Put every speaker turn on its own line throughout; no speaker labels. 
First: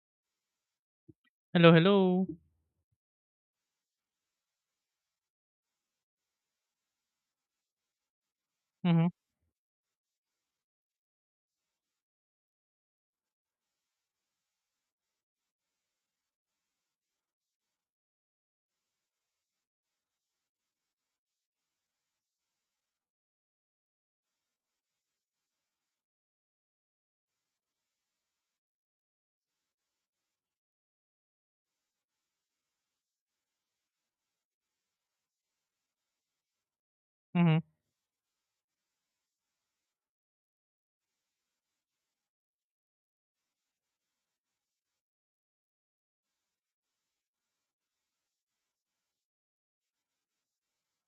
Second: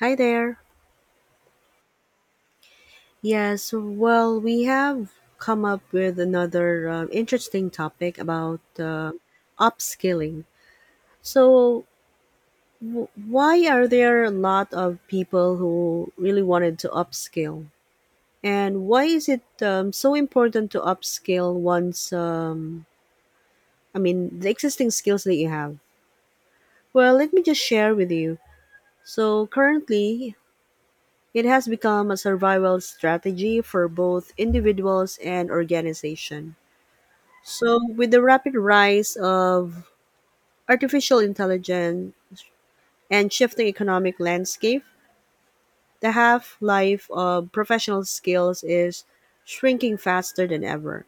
Hi there.
Hello, hello.
Yes, well, we have come up with another interesting topic about
Mhm,
upskilling. So, why are there a lot of people who really wanted to upskill? And why is it so important to upskill once, I mean, the existing skills that you have? Well, let me just share with you. So, currently, it has become a survival strategy for both individuals and organizations.
mhm,
So, with the rapid rise of artificial intelligence and shifting economic landscape, the half life of professional skills is shrinking faster than ever.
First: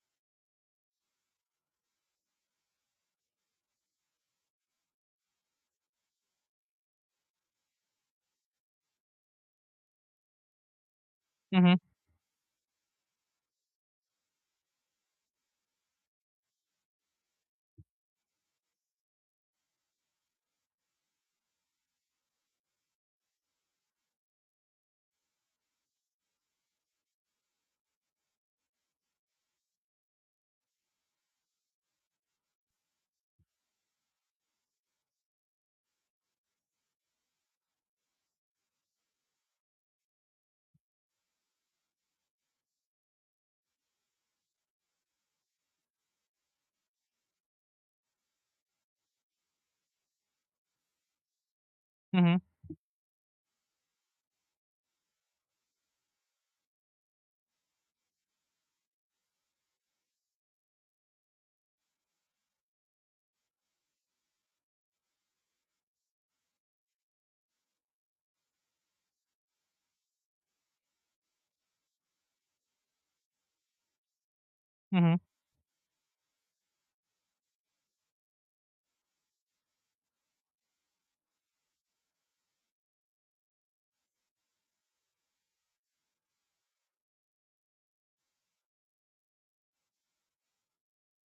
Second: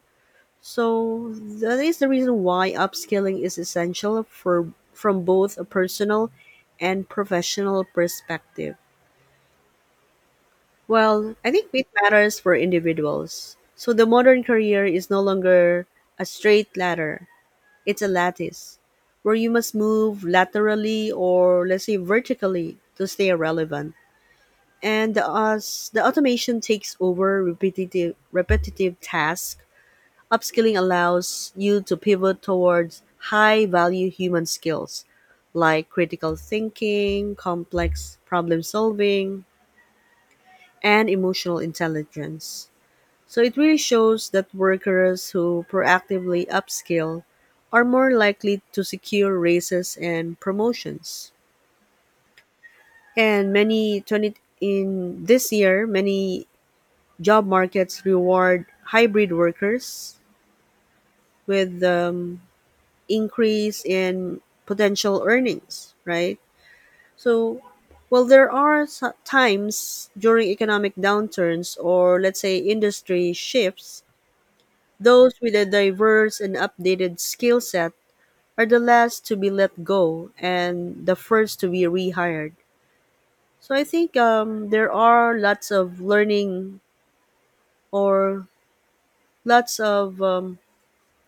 So, that is the reason why upskilling is essential for from both a personal and professional perspective. Well, I think
mhm,
it matters for individuals. So, the modern career is no longer a straight ladder, it's a lattice where you must move laterally or let's say vertically to stay relevant. And as the automation takes over repetitive tasks, upskilling allows you to pivot towards high value human skills like critical thinking, complex problem solving, and emotional intelligence. So it really shows that workers who proactively upskill are more likely to secure raises and promotions.
mhm,
And many 20 in this year, many job markets reward hybrid workers with increase in potential earnings, right? So well, there are times during economic downturns or let's say industry shifts.
mhm,
Those with a diverse and updated skill set are the last to be let go and the first to be rehired. So I think there are lots of learning or lots of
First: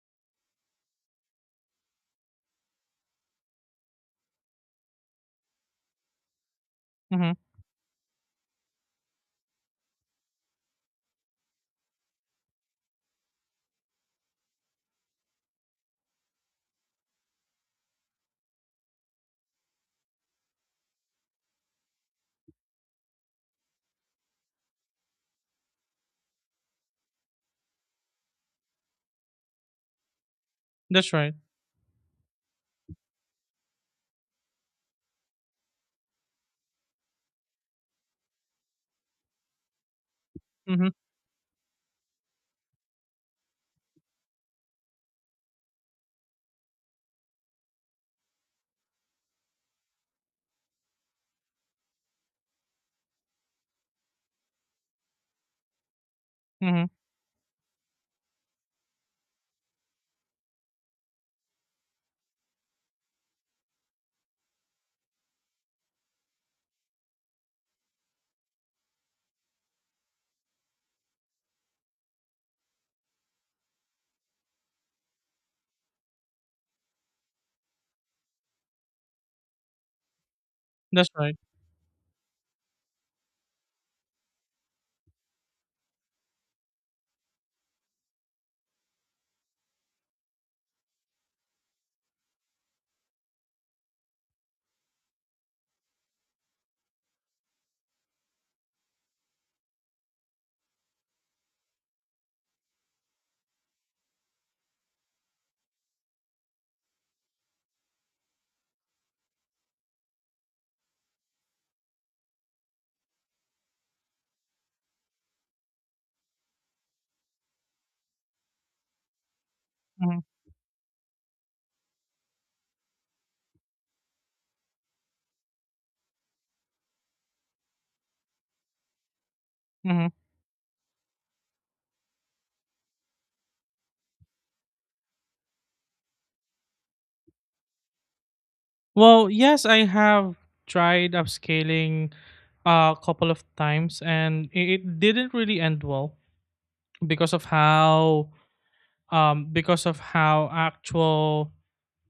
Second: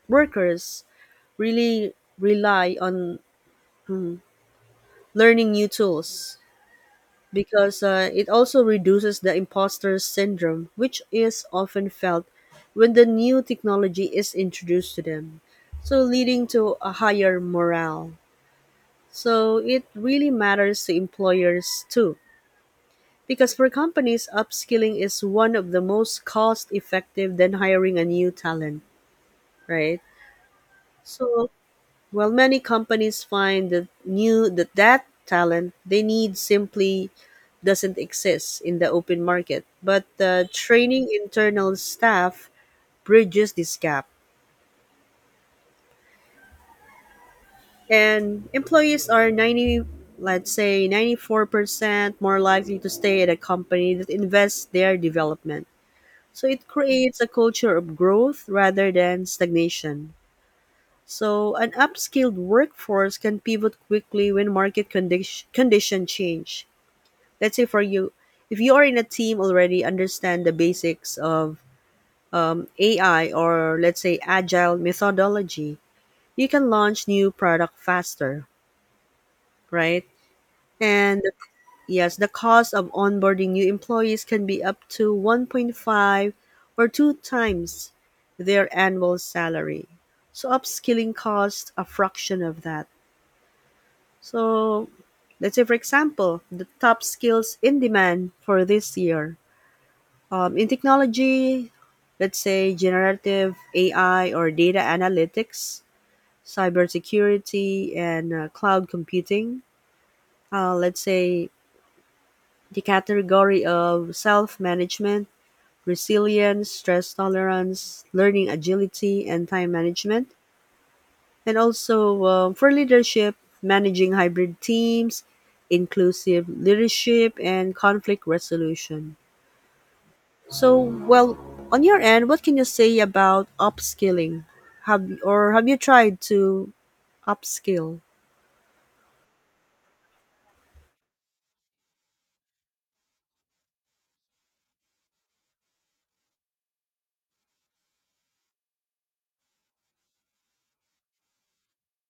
workers really rely on learning new tools
mhm.
because it also reduces the imposter syndrome, which is often felt when the new technology is introduced to them. So leading to a higher morale. So it really matters to employers too. Because for companies, upskilling is one of the most cost effective than hiring a new talent, right?
That's right.
So while many companies find that that talent they need simply doesn't exist in the open market. But
Mhm,
training internal staff bridges this gap. And employees are 90, let's say 94% more likely to stay at a company that invests their development, so it
mhm.
creates a culture of growth rather than stagnation. So an upskilled workforce can pivot quickly when market condition change. Let's say for you, if you are in a team already understand the basics of ai or let's say agile methodology, you can launch new product faster, right?
That's
And
right.
yes, the cost of onboarding new employees can be up to 1.5 or 2 times their annual salary. So upskilling costs a fraction of that. So let's say for example, the top skills in demand for this year. In technology, let's say generative AI or data analytics, cybersecurity, and cloud computing. Let's say the category of self management, resilience, stress tolerance, learning agility, and time
Mhm,
management. And also for leadership, managing hybrid teams, inclusive leadership, and conflict resolution.
mhm.
So, well, on your end, what can you say about upskilling? Have or have you tried to upskill?
Well, yes, I have tried upscaling a couple of times, and it didn't really end well because of how because of how actual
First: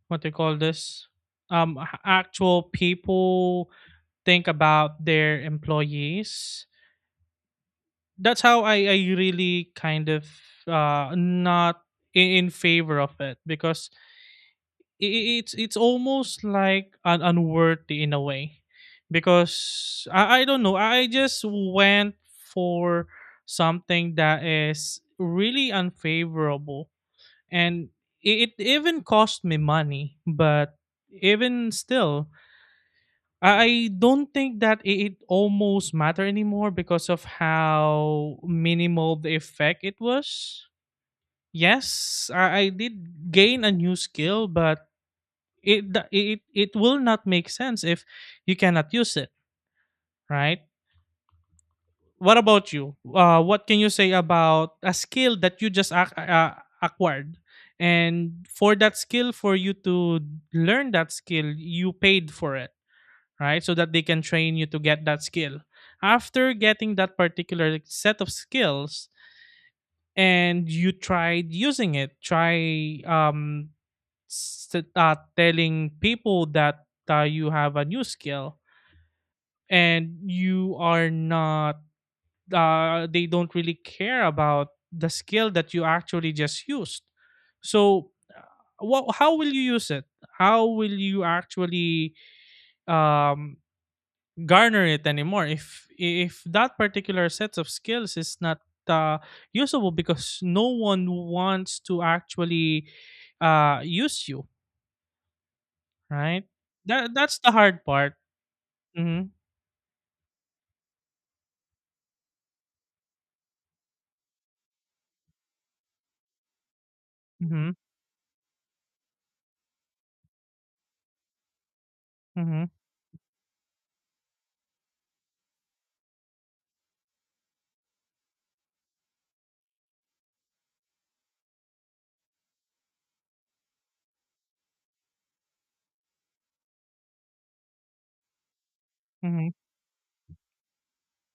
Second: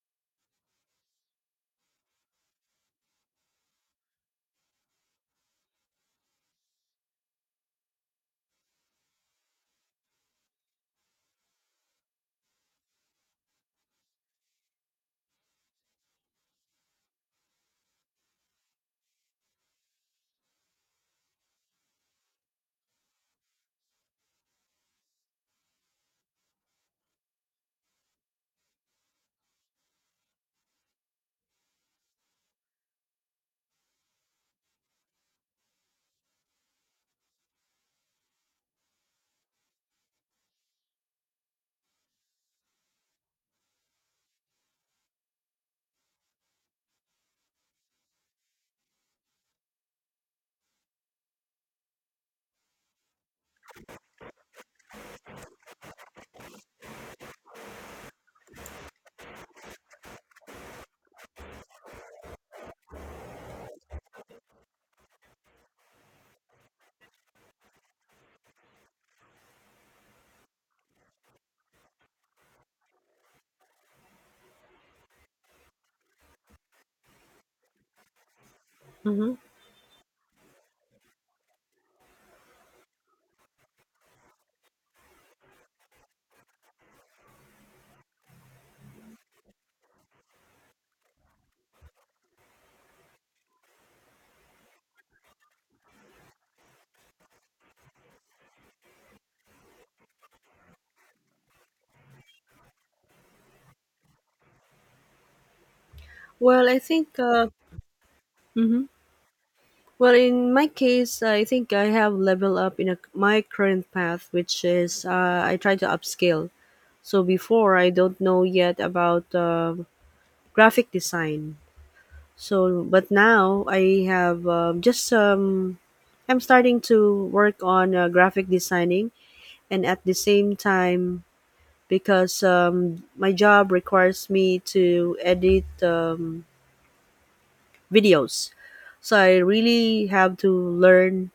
what they call this, actual people think about their employees. That's how I really kind of not in, in favor of it because it's it's almost like unworthy in a way because I don't know, I just went for something that is really unfavorable, and it even cost me money, but even still I don't think that it almost matter anymore because of how minimal the effect it was. Yes, I did gain a new skill, but it do- it will not make sense if you cannot use it, right? What about you? What can you say about a skill that you just acquired, and for that skill, for you to learn that skill, you paid for it? Right? So that they can train you to get that skill. After getting that particular set of skills and you tried using it, s- telling people that you have a new skill
Hmm.
and you are not, they don't really care about the skill that you actually just used. So, what, how will you use it? How will you actually um, garner it anymore if that particular set of skills is not uh, usable because no one wants to actually use you, right?
Well, I
That
think.
that's the hard part.
Hmm.
Mm-hmm,
Well, in my case, I think I have leveled up in a, my current path, which is I try to upskill. So
mm-hmm,
before I don't know yet about graphic design.
mm-hmm,
So but now I have just I'm starting to work on graphic designing, and at the same time, because my job requires me to edit videos. So I
mm-hmm,
really have to learn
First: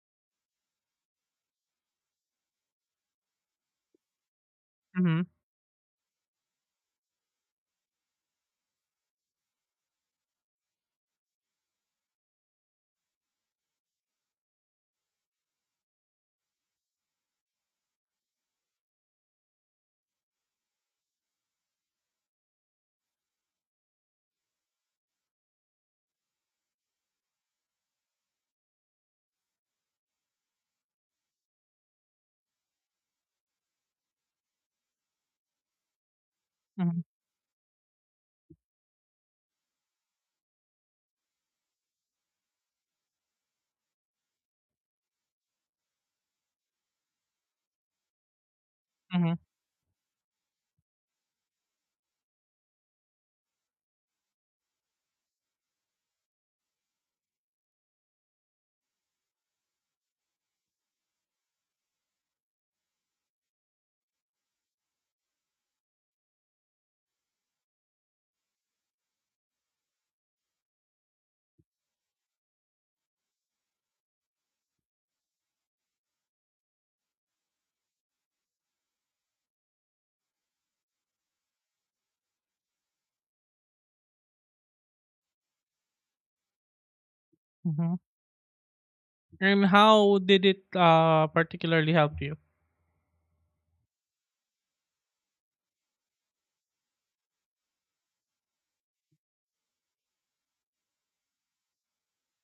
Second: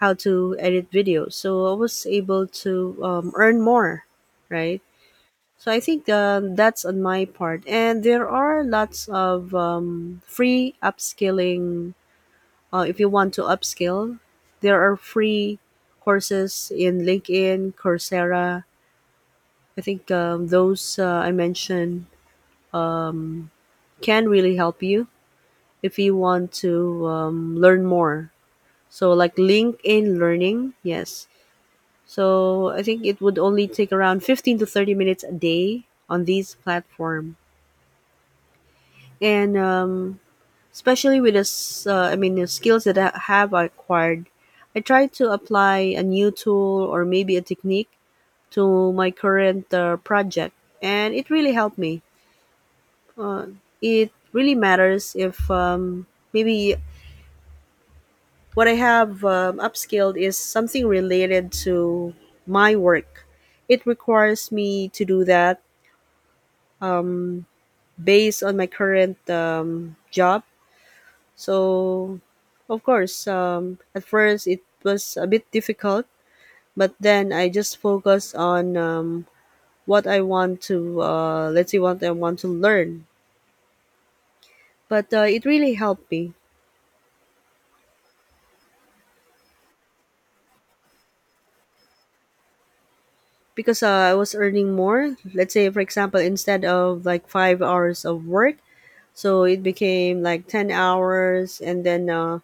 how to edit videos. So I was able to earn more, right?
mm-hmm,
So I think that's on my part. And there are lots of free upskilling. If you want to upskill, there are free courses in LinkedIn, Coursera. I think those I mentioned um can really help you if you want to learn more. So, like LinkedIn Learning, yes. So, I think it would only take around 15 to 30 minutes a day on these
mm-hmm,
platform. And especially with the I mean the skills that I have acquired. I try to apply a new tool or maybe a technique to my
mm-hmm.
current project, and it really helped me. Uh, it really matters if maybe what I have upskilled is something related to my work. It requires me to do that um, based on my current job. So, of course, at first it was a bit difficult, but then I just focused on what I want to, let's see, what I want to learn. But it really helped me
Mm-hmm. And how did it particularly help you?
because I was earning more. Let's say, for example, instead of like 5 hours of work, so it became like 10 hours, and then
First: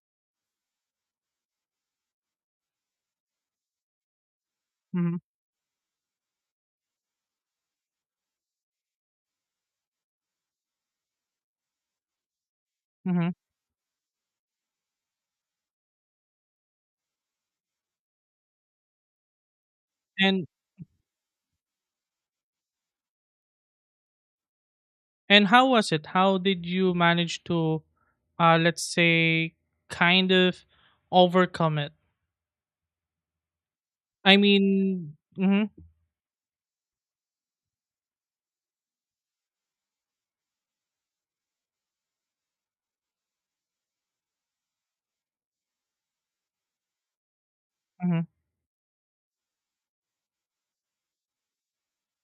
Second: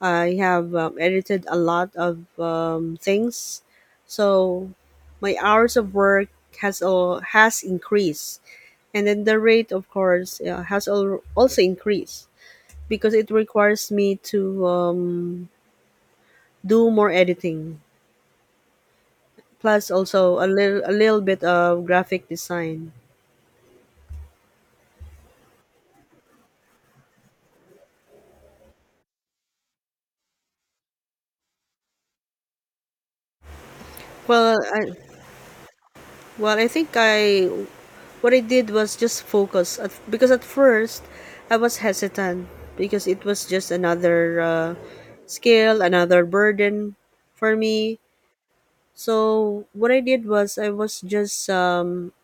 I have edited a lot of things, so
Mm-hmm,
my hours of work has increased, and then the rate, of course, also increased because it
mm-hmm.
requires me to do more editing, plus also
and
a little bit of graphic design.
and how was it, how did you manage to let's say kind of overcome it, I
Well, I,
mean? Mhm,
well, I think I. What I did was just focus at, because at first I was hesitant because it was just another skill, another burden for me.
mhm,
So what I did was I was just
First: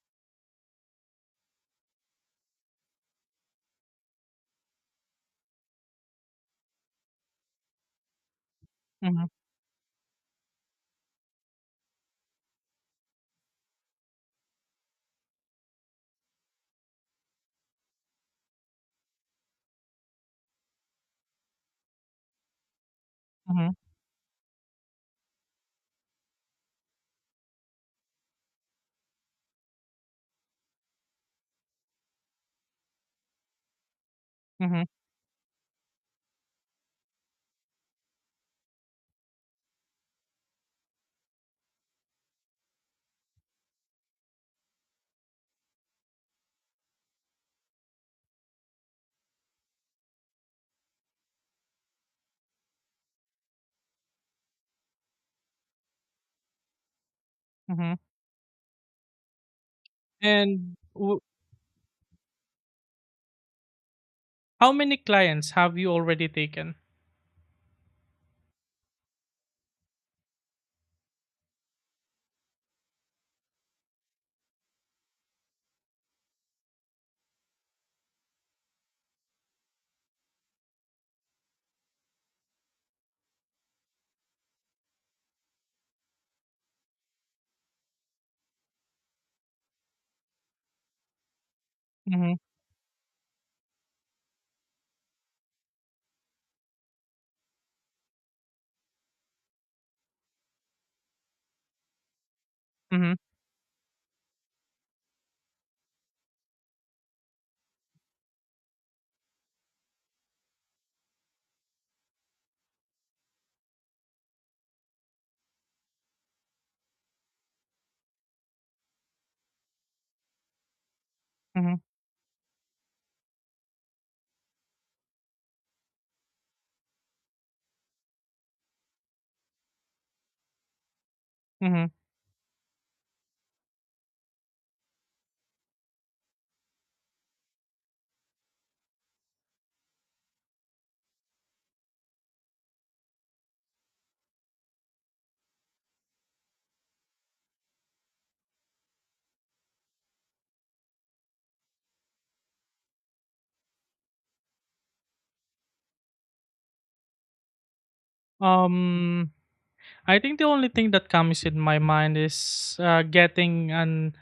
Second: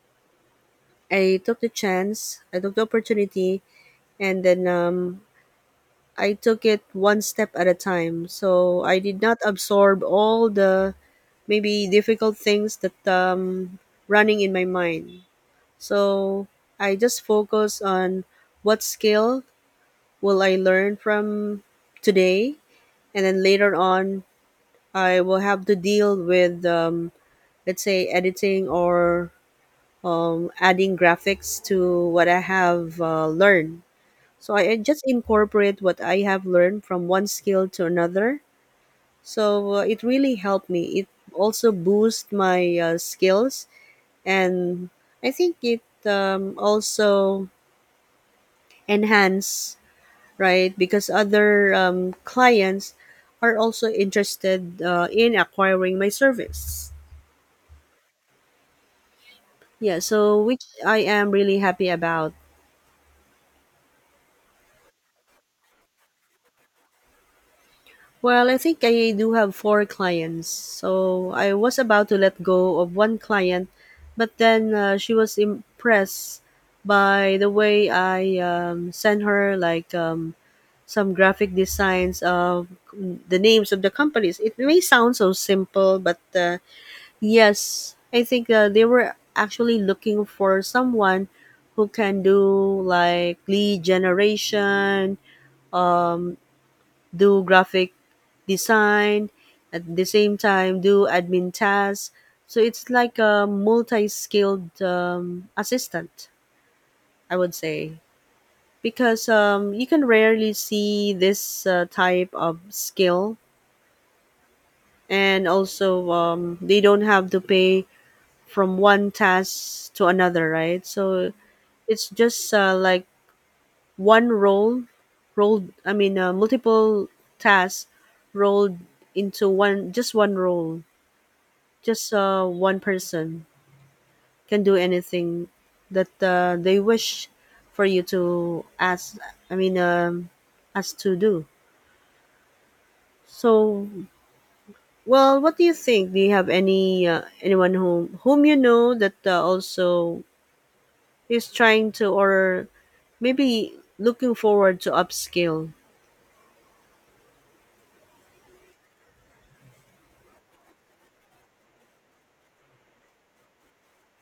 I took the chance, I took the opportunity, and then I took it one step at a time. So I did
mhm,
not absorb all the maybe difficult things that running in my mind. So I just focus on what skill will I learn from today, and then
mhm,
later on I will have to deal with let's say editing or adding graphics to what I have learned. So I
mhm,
just incorporate what I have learned from one skill to another. So it really helped me. It also boosts my skills, and I think it also enhance, right? Because other clients are also interested in acquiring my service.
mhm.
Yeah, so which
and
I
w
am really happy about.
how many clients have you already taken?
Well, I think I do have 4 clients. So I was about to let go of one client, but then she was impressed by the way I sent her like some graphic designs of the names of the companies. It may sound so simple, but yes, I think they were actually looking for someone who can
Mhm,
do like lead generation, um, do graphic design, at the same time do admin tasks. So it's
mhm,
like a multi-skilled assistant, I would say, because you can rarely see this type of skill, and also they don't have to pay from one task to another, right? So
mhm,
it's just like one role, rolled. I mean, multiple tasks rolled into one, just one role.
mhm.
Just one person can do anything that they wish for you to ask. I mean, ask to do. So, well, what do you think? Do you have any anyone whom you know that also he's trying to, or maybe looking forward to upscale.
um, I think the only thing that comes in my mind is, getting an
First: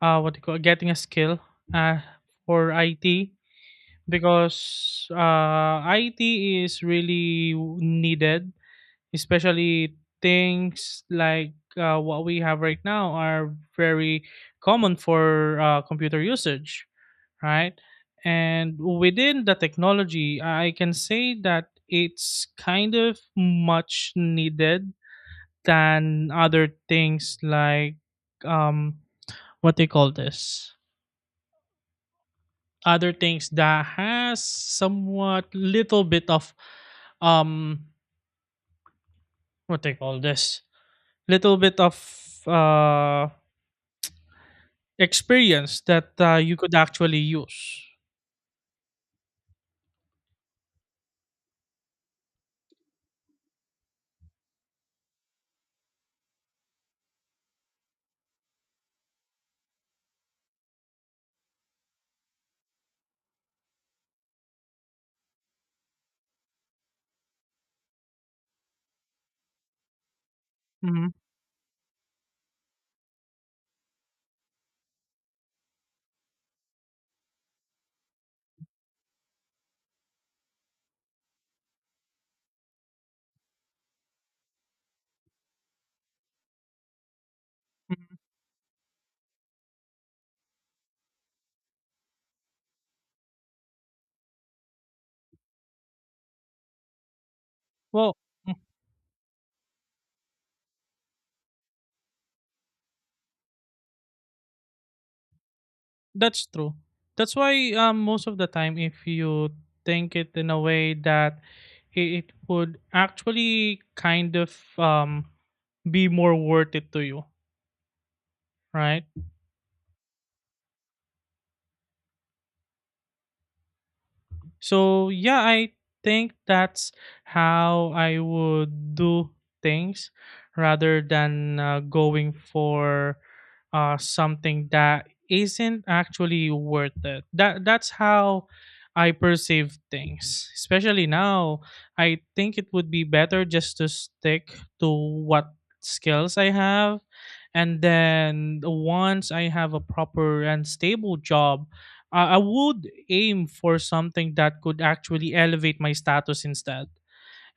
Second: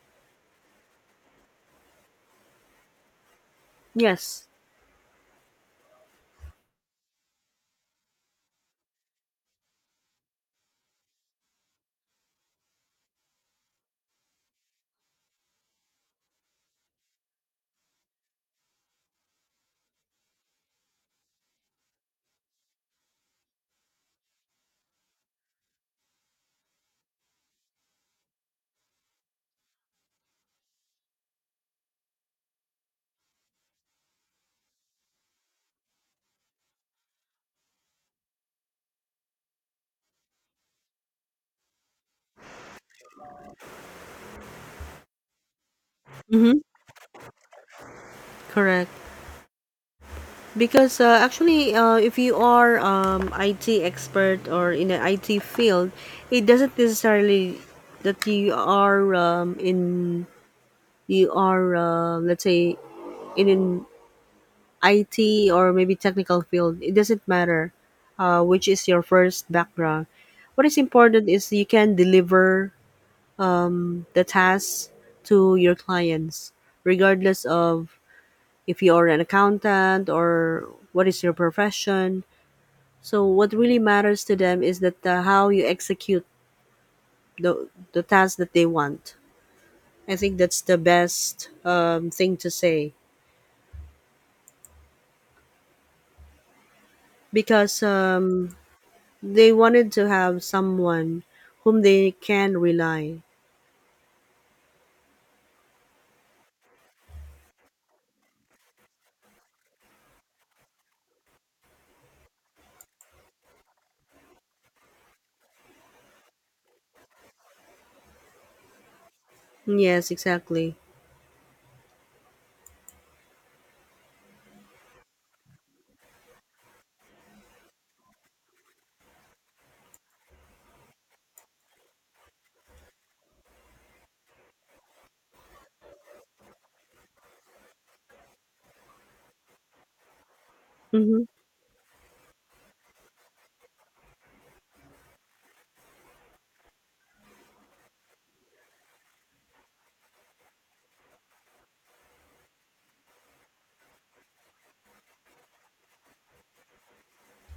what do you call, getting a skill uh, for IT,
Yes.
because IT is really w needed, especially things like what we have right now are very common for computer usage, right? And within the technology, I can say that it's kind of much needed than other things like um what they call this, other things that has somewhat little bit of um what they call this, little bit of uh experience that you
Mm-hmm.
could actually use.
Correct. Because actually, if you are IT expert or in the IT field, it doesn't necessarily that you are let's say in an IT or maybe technical field. It doesn't matter which is your first background. What is
Mhm,
important is you can deliver the tasks to your clients, regardless of if you are an accountant or what is your profession. So what really matters to them is that how you execute the
mhm.
task that they want. I think that's the best thing to say because
Well, mm,
they wanted to have someone whom they can rely.
that's true. That's why most of the time, if you think it in a way that it, it would actually kind of be more worth it to you, right?
Yes, exactly.
So yeah, I think that's how I would do things rather than going for something that isn't actually worth it. That that's how I perceive things. Especially
Mm-hmm.
now, I think it would be better just to stick to what skills I have, and then once I have a proper and stable job, I would aim for something that could actually elevate my status instead.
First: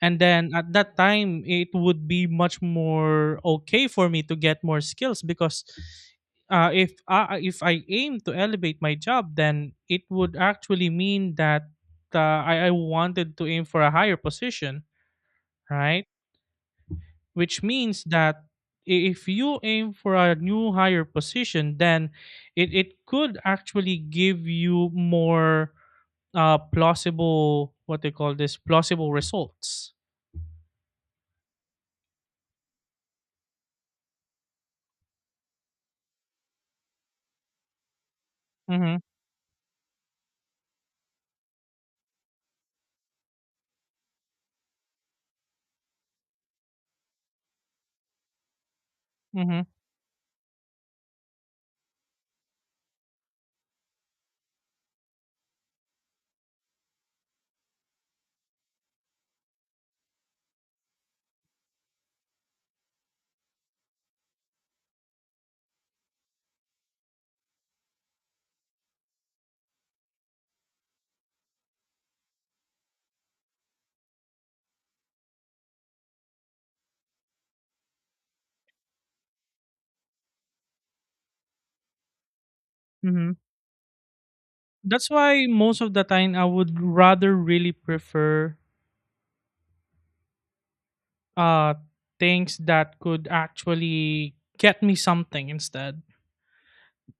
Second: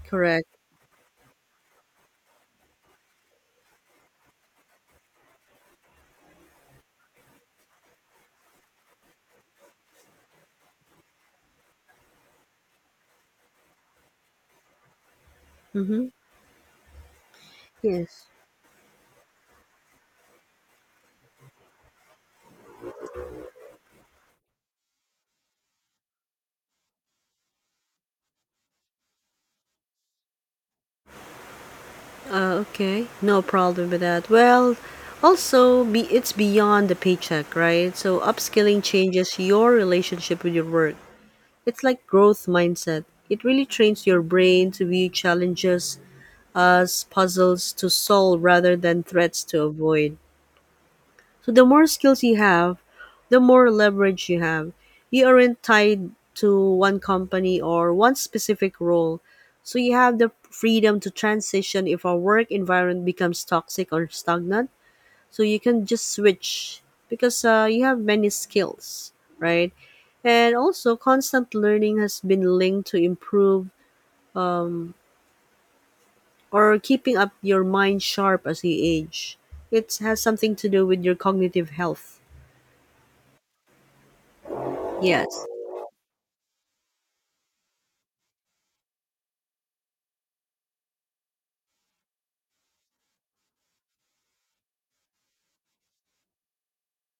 And then
Correct.
at that time, it would be much more okay for me to get more skills because if I aim to elevate my job, then it would actually mean that I wanted to aim for a higher position,
Mm-hmm.
right? Which means
Yes.
that if you aim for a new higher position, then it could actually give you more plausible, what they call this, plausible results.
Okay, no problem with that. Well, also, be it's beyond the paycheck, right? So upskilling
Mm-hmm,
changes your relationship with your work. It's like growth mindset. It really trains your brain to view challenges as puzzles to solve rather than threats to
mm-hmm,
avoid. So the more skills you have, the more leverage you have. You aren't tied to one company or one specific role, so you have the freedom to transition if a work environment becomes toxic or stagnant. So you can just switch because you have many skills, right? And also, constant learning has been linked to improve um, or keeping up your mind sharp as you age. It has something to do with your cognitive health.
mm-hmm. That's
Yes.
why most of the time I would rather really prefer uh things that could actually get me something instead,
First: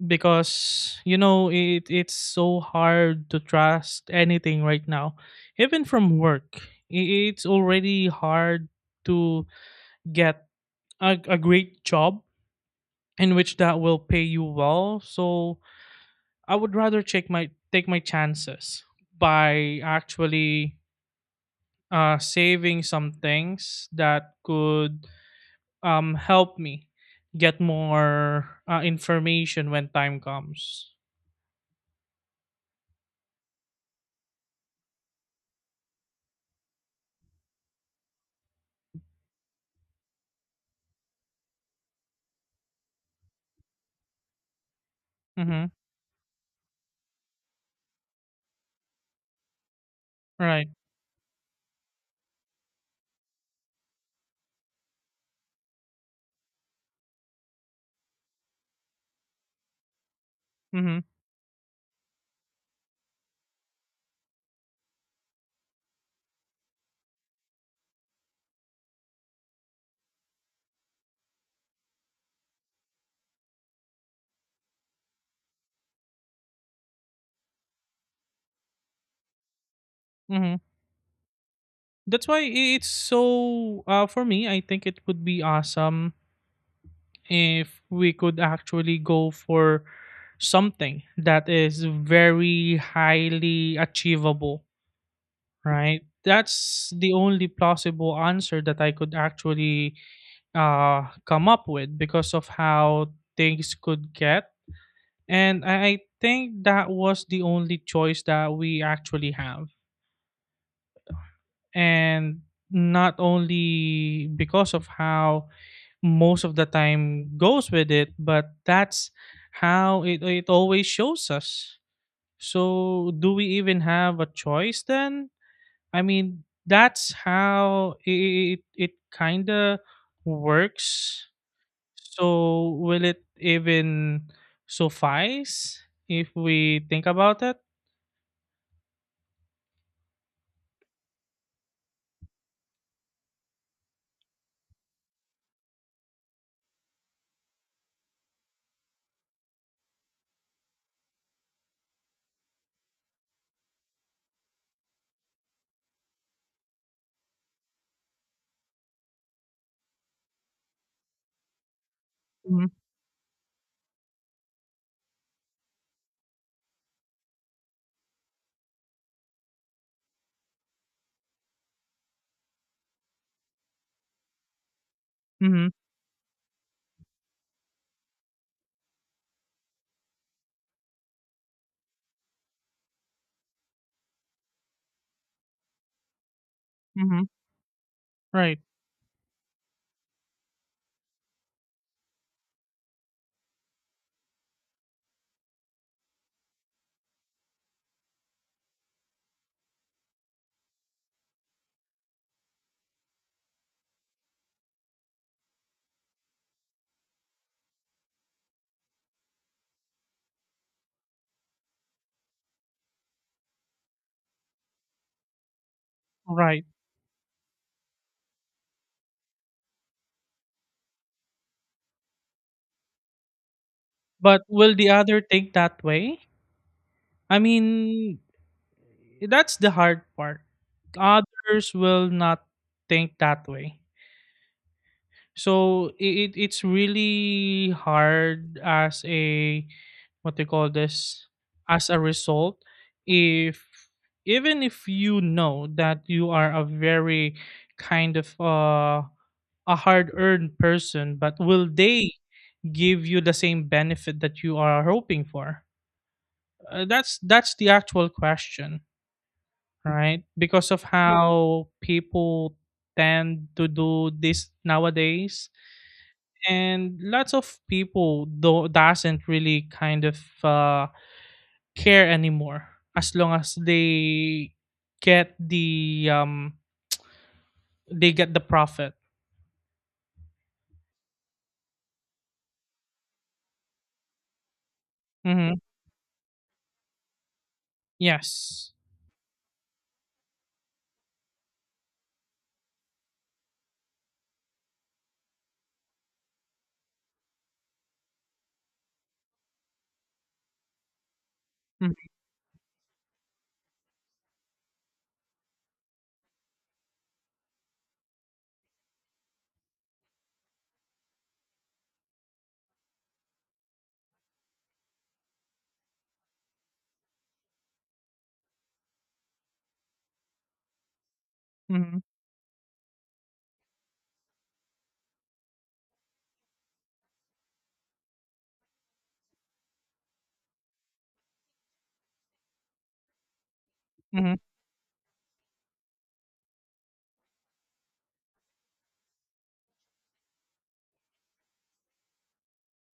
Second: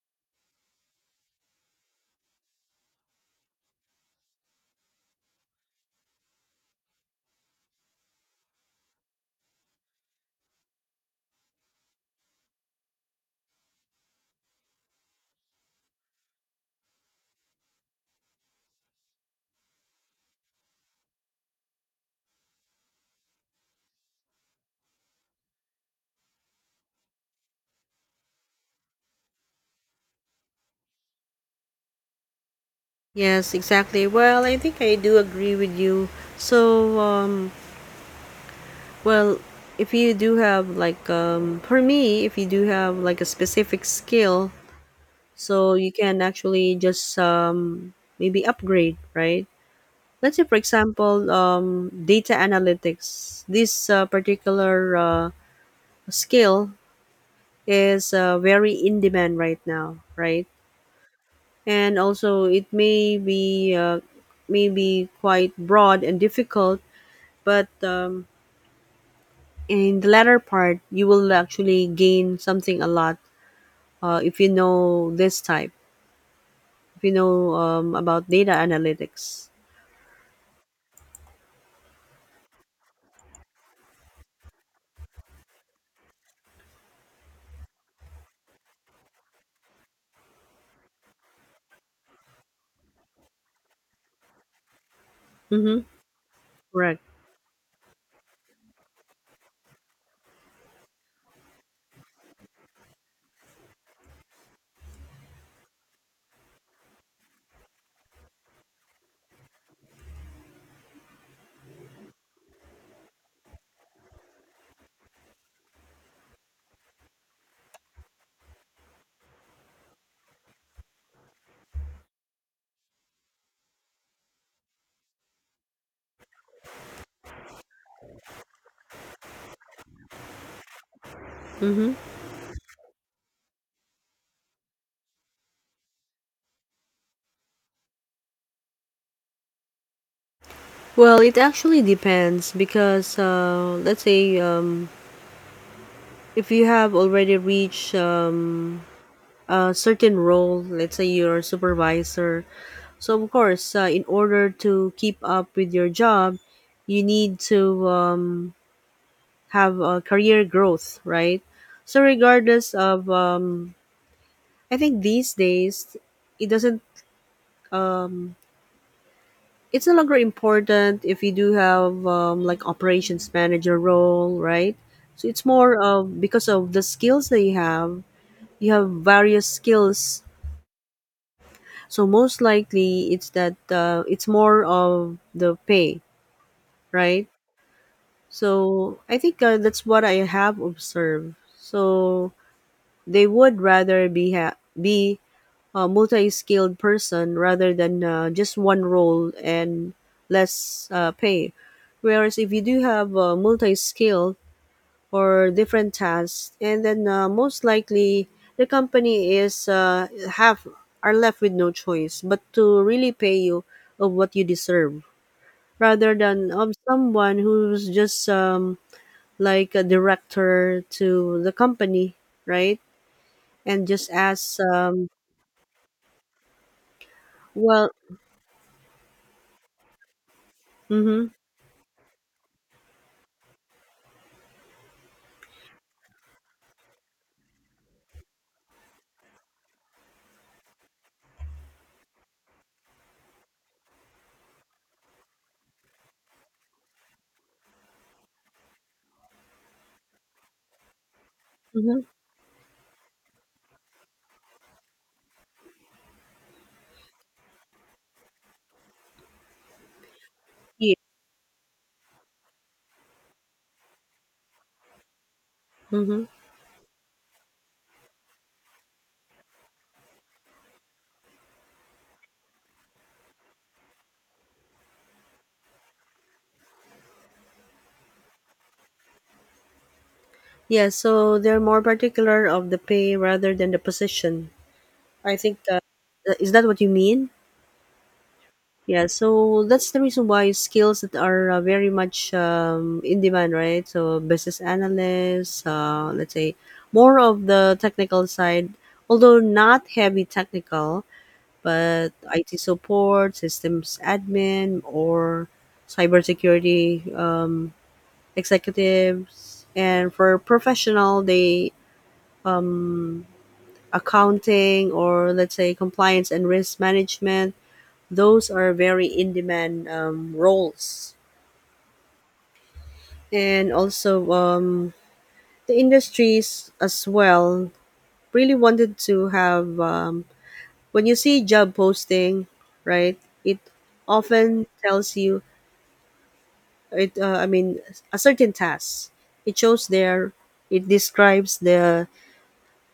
because you know it's so hard to trust anything right now, even from work. It's already hard to get a great job in which that will pay you well. So I would rather check my take my chances by actually saving some things that could help me get more information when time comes.
Yes, exactly. Well, I think I do agree with you. So, well, if you do have like, for me, if you do have like a specific skill,
Mm-hmm.
so you can actually just maybe upgrade, right? Let's say, for
Right.
example, data analytics. This particular skill is very in demand right now, right?
Mm-hmm.
And also, it may be quite broad and difficult but in the latter part you will actually gain something a lot if you know this type, if you know about data analytics.
Mm-hmm. That's why it's so for me, I think it would be awesome if we could actually go for something that is very highly achievable,
Mm-hmm.
right? That's
Correct.
the only plausible answer that I could actually come up with because of how things could get. And I think that was the only choice that we actually have. And not only because of how most of the time goes with it, but that's how it always shows us. So do we even have a choice then? I mean, that's how it kind of works.
Mm-hmm.
So will it even suffice if we think about it?
Well, it actually depends because let's say if you have already reached a certain role, let's say you're a supervisor, so of course in order to keep up with your job you need to have career growth, right? So
Mhm,
regardless of, I think these days it doesn't. Um, it's no longer important if you do have like operations manager role, right? So it's
mhm,
more of because of the skills that you have. You have various skills, so most likely it's that it's more of the pay,
mhm.
right?
Right,
So I think that's what I have observed. So they would rather be a multi-skilled person rather than just one role and less pay. Whereas if you do have multi-skilled or different tasks, and then most likely the company is have are left with no choice but to really pay you of what you deserve rather than
right.
of someone who's just like a director to the company, right? And just
But
ask,
will the other think that way? I
well,
mean, that's the hard part.
mm-hmm,
Others will not think that way. So it's really hard as a, what they call this, as a result, if, even if you know that you are a very kind of a hard-earned person, but will
mm-hmm,
they give you the same benefit that you are hoping for? That's the actual question, right? Because of
yeah.
how people tend to do this nowadays,
Mm-hmm.
and lots of people do doesn't really kind of care anymore, as long as get the um they get the profit.
Yeah, so they're more particular of the pay rather than the position. I
Mm-hmm.
think is that what you mean?
Yes.
Yeah, so that's the reason why skills that are very much in demand, right? So business analysts, let's say more of the technical side, although not heavy technical,
mm-hmm.
but IT support, systems admin, or cybersecurity executives. And for professional, they um, accounting, or let's say compliance and risk management. Those are very in demand roles.
Mm-hmm.
And also, the industries as well really wanted to have, when you see job posting, right, it often tells you, it, uh, I mean, a certain task. It shows there, it describes the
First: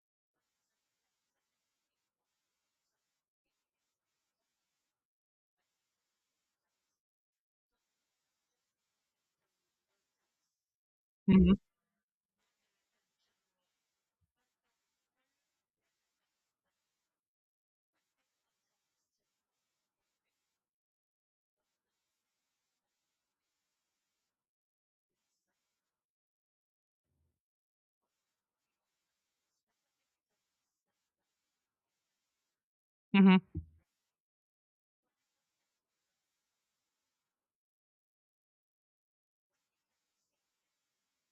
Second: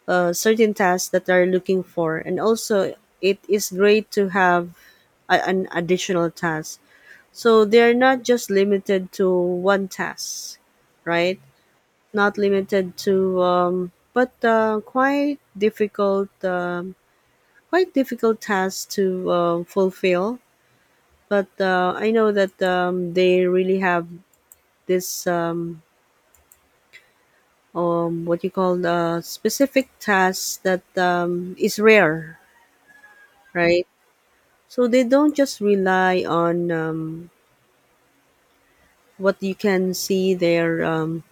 certain tasks that they're looking for. And also, it is great to have an additional task. So they're not just limited to one task, right?
Mm-hmm.
Not limited to, um, but quite difficult, quite difficult tasks to fulfill. But I know that they really have this, what you call the specific task that is rare,
Mm-hmm.
right? So they don't just rely on what you can see there.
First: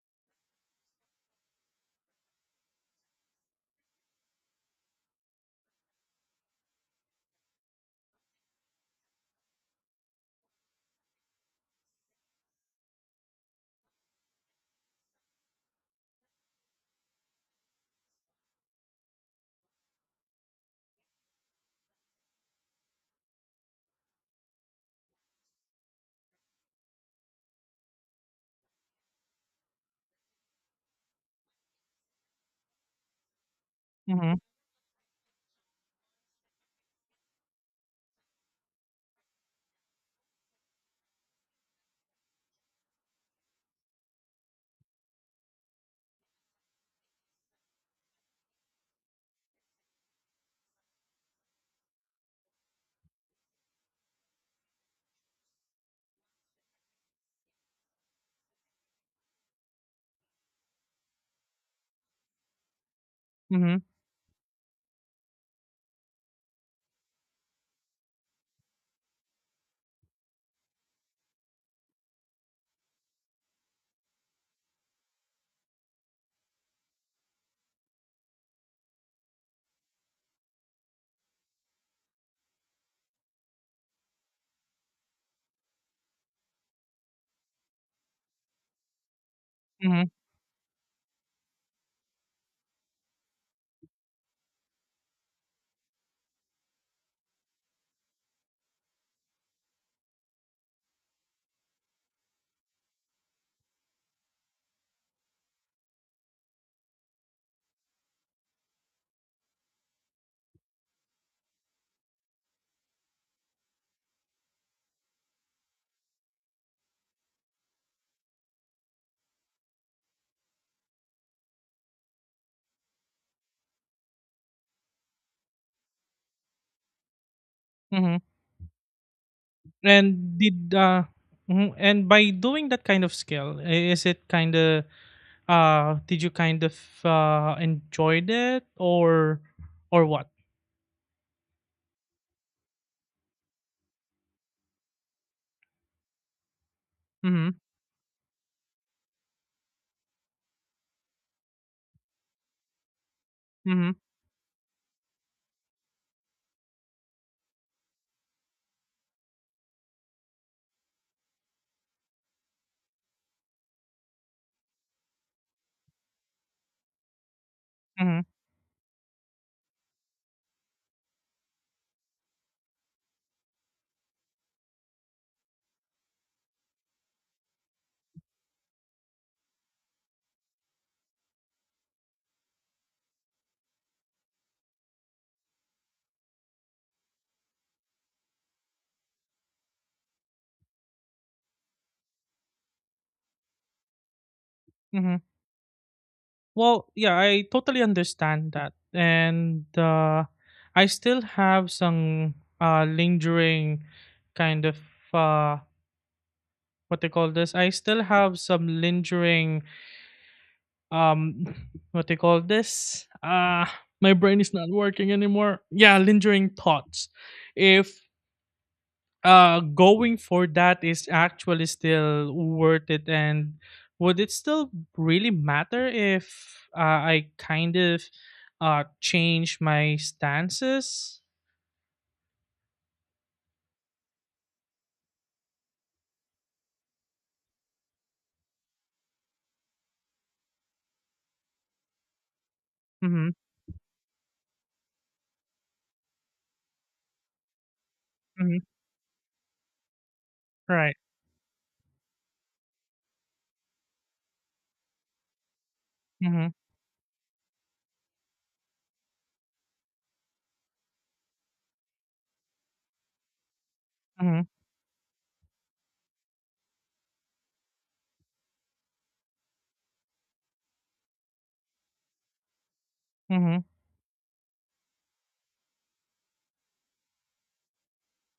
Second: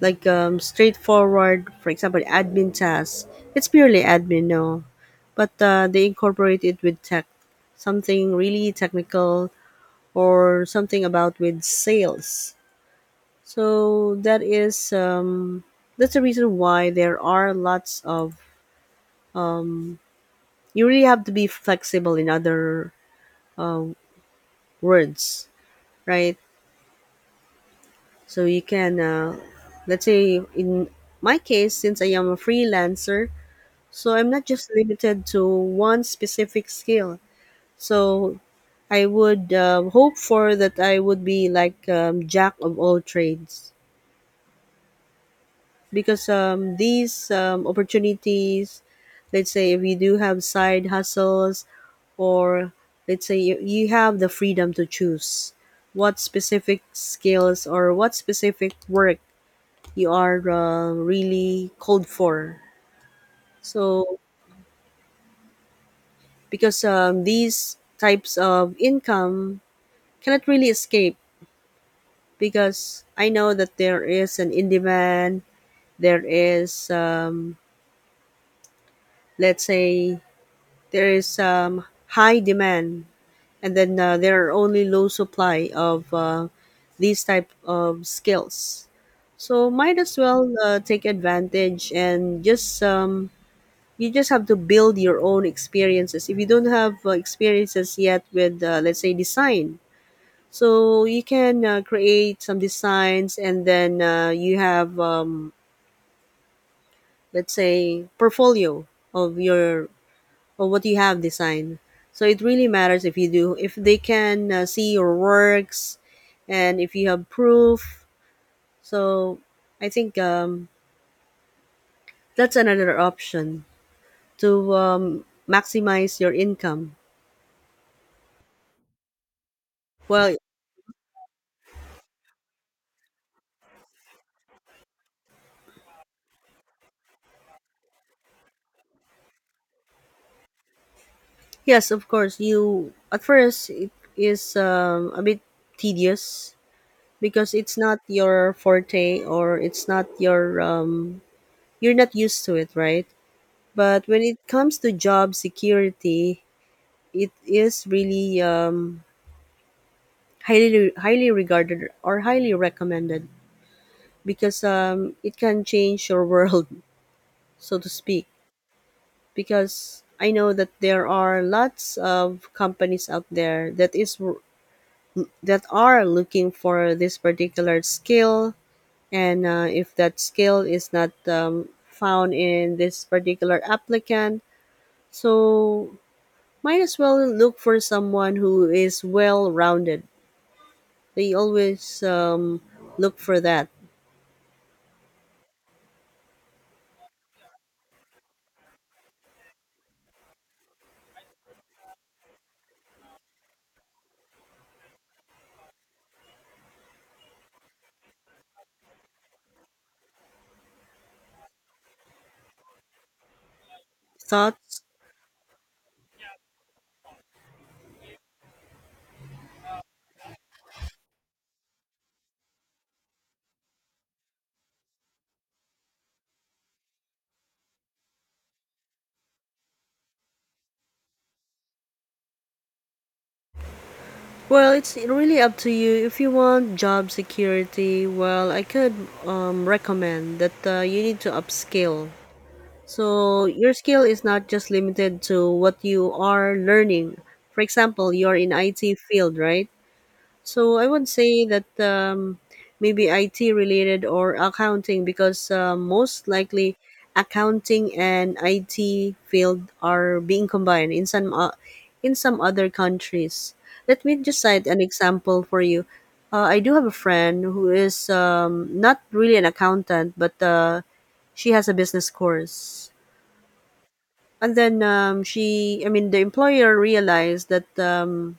Like straightforward, for example, admin tasks. It's purely admin, no, but they incorporate it with tech, something really technical or something about with sales. So that is that's the reason why there are lots of um, you really have to be flexible in other uh, words, right? So you can let's say in my case, since I am a freelancer, so I'm
Mm-hmm.
not just limited to one specific skill. So I would hope for that I would be like jack of all trades because um, these opportunities, let's say if you do have side hustles, or let's say you have the freedom to choose what specific skills or what specific work you are really called for.
Mm-hmm. Mm-hmm.
So because these types of income cannot really escape because I know that there is an in demand, there is, let's say, there is high demand, and then there are only low supply of these type of skills. So might
Mm-hmm.
as well take advantage and just you just have to build your own experiences. If you don't have experiences yet with let's say design, so you can create some designs, and then you have, let's say, portfolio of your of what you have designed. So it really matters if you do if they can see your works, and if you have proof. So I think that's another option to maximize your income.
Mm-hmm.
Well,
And did mhm. And by doing that kind of skill, is it kind of did you kind of enjoyed it, or what?
yes, of course. You at first it is a bit tedious because
Mm-hmm.
it's not your forte or it's not your you're not used to it, right?
Mm-hmm.
But when it comes to job security, it is really highly highly regarded or highly recommended because it can change your world so to
Mm-hmm.
speak because I know that there are lots of companies out there that are looking for this particular skill. And if that skill is not found in this particular applicant, so might as well look for someone who is well rounded. They always look for that.
Mm-hmm. Well, yeah, I totally understand that, and I still have some lingering kind of uh, what they call this. I still have some lingering um, what they call this. My brain is not
Thoughts?
working anymore. Yeah, lingering thoughts. If going for that is actually still worth it, and would it still really matter if I kind of change my stances?
Well, it's really up to you. If you want job security, well, I could recommend that you need to upskill.
Mm-hmm,
So your skill is not just limited to what you are learning. For example, you're in
mm-hmm.
IT field, right? So I
Right.
would say that maybe IT related or accounting because most
Mm-hmm,
likely accounting and IT field are being combined in some other countries. Let me just
mm-hmm,
cite an example for you. I do have a friend who is not really an accountant, but she has a business course.
mm-hmm,
And then the employer realized that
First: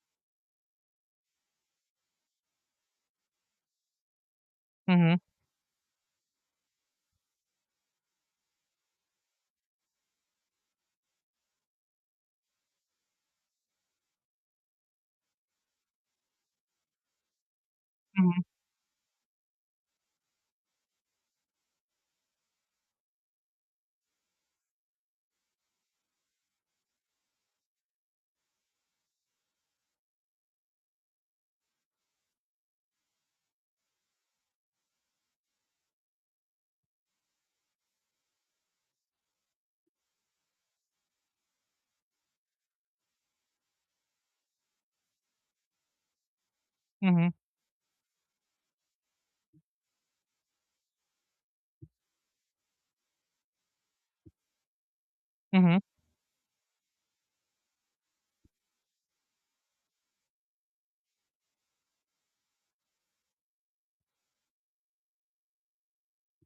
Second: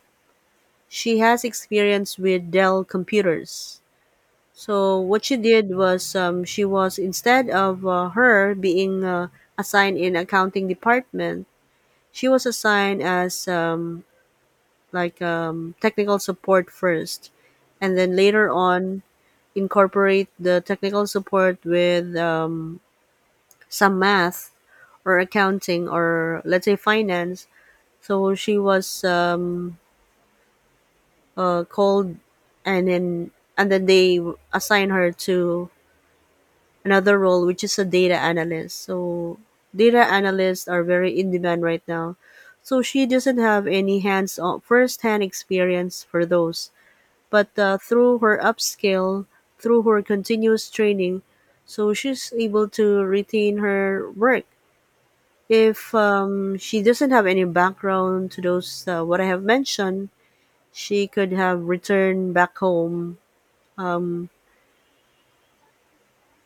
she has experience with Dell computers. So
mm-hmm,
what she did was she was instead of her being assigned in accounting department, she was assigned as like technical support first, and then
mm-hmm,
later on incorporate the technical support with some math or accounting, or let's say finance. So she was called, and then they assign her to another role which is a data analyst. So data analysts are very in demand right now, so she doesn't have any hands on first hand experience for those,
mm-hmm.
but through her upskill, through her continuous training, so she's able to retain her work.
Mm-hmm.
If she doesn't have any background to those what I have mentioned, she could have returned back home, um,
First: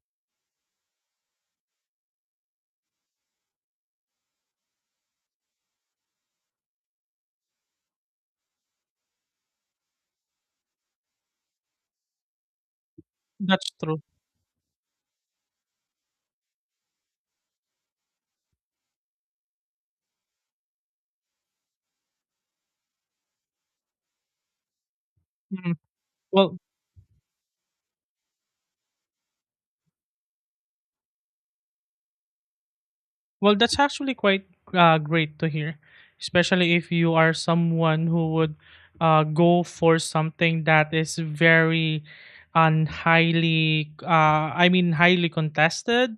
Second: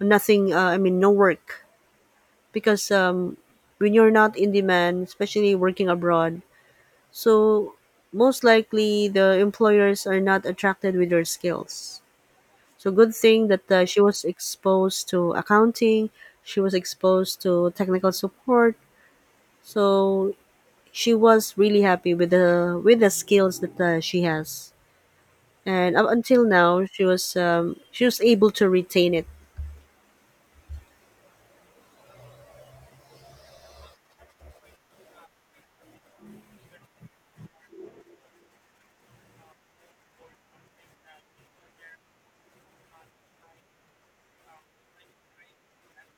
nothing, no work because when you're not in demand, especially working abroad, so most likely the employers are not attracted with your skills. So good thing that
That's
she
true.
was exposed to accounting, she was exposed to technical support. So she was really happy with the skills that she has,
Mhm.
and up until
Well.
now she was able to retain it.
Well, that's actually quite great to hear, especially if you are someone who would go for something that is very and highly, highly contested.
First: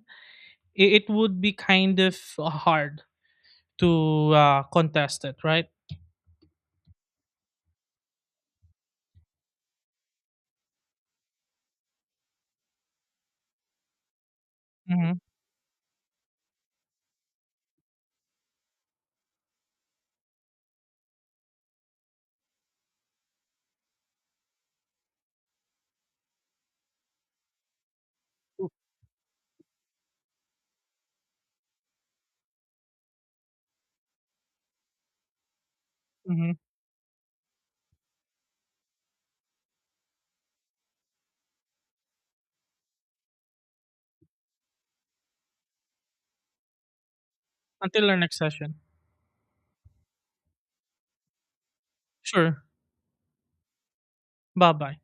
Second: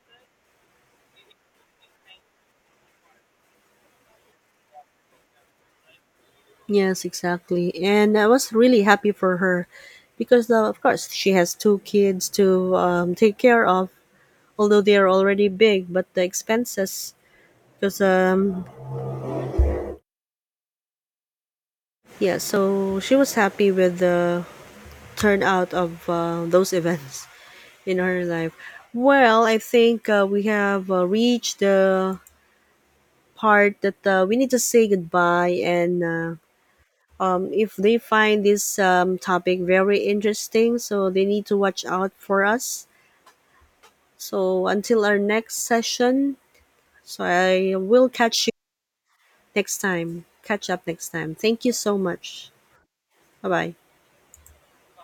It would be kind of hard to contest it, right?
Yes, exactly. And I was really happy for her because, of course, she has 2 kids to take care of, although they are
Mm-hmm.
already big, but the expenses, because, yeah, so she was happy with the turnout of those events in her life. Well, I think we have reached the part that we need to say goodbye, and
Mm-hmm.
if they find this topic very interesting, so they need to watch out for us. So until our next session, so I will
Until our next
catch you
session.
next time. Catch up next time. Thank you so much.
Sure.
Bye bye.
Bye bye.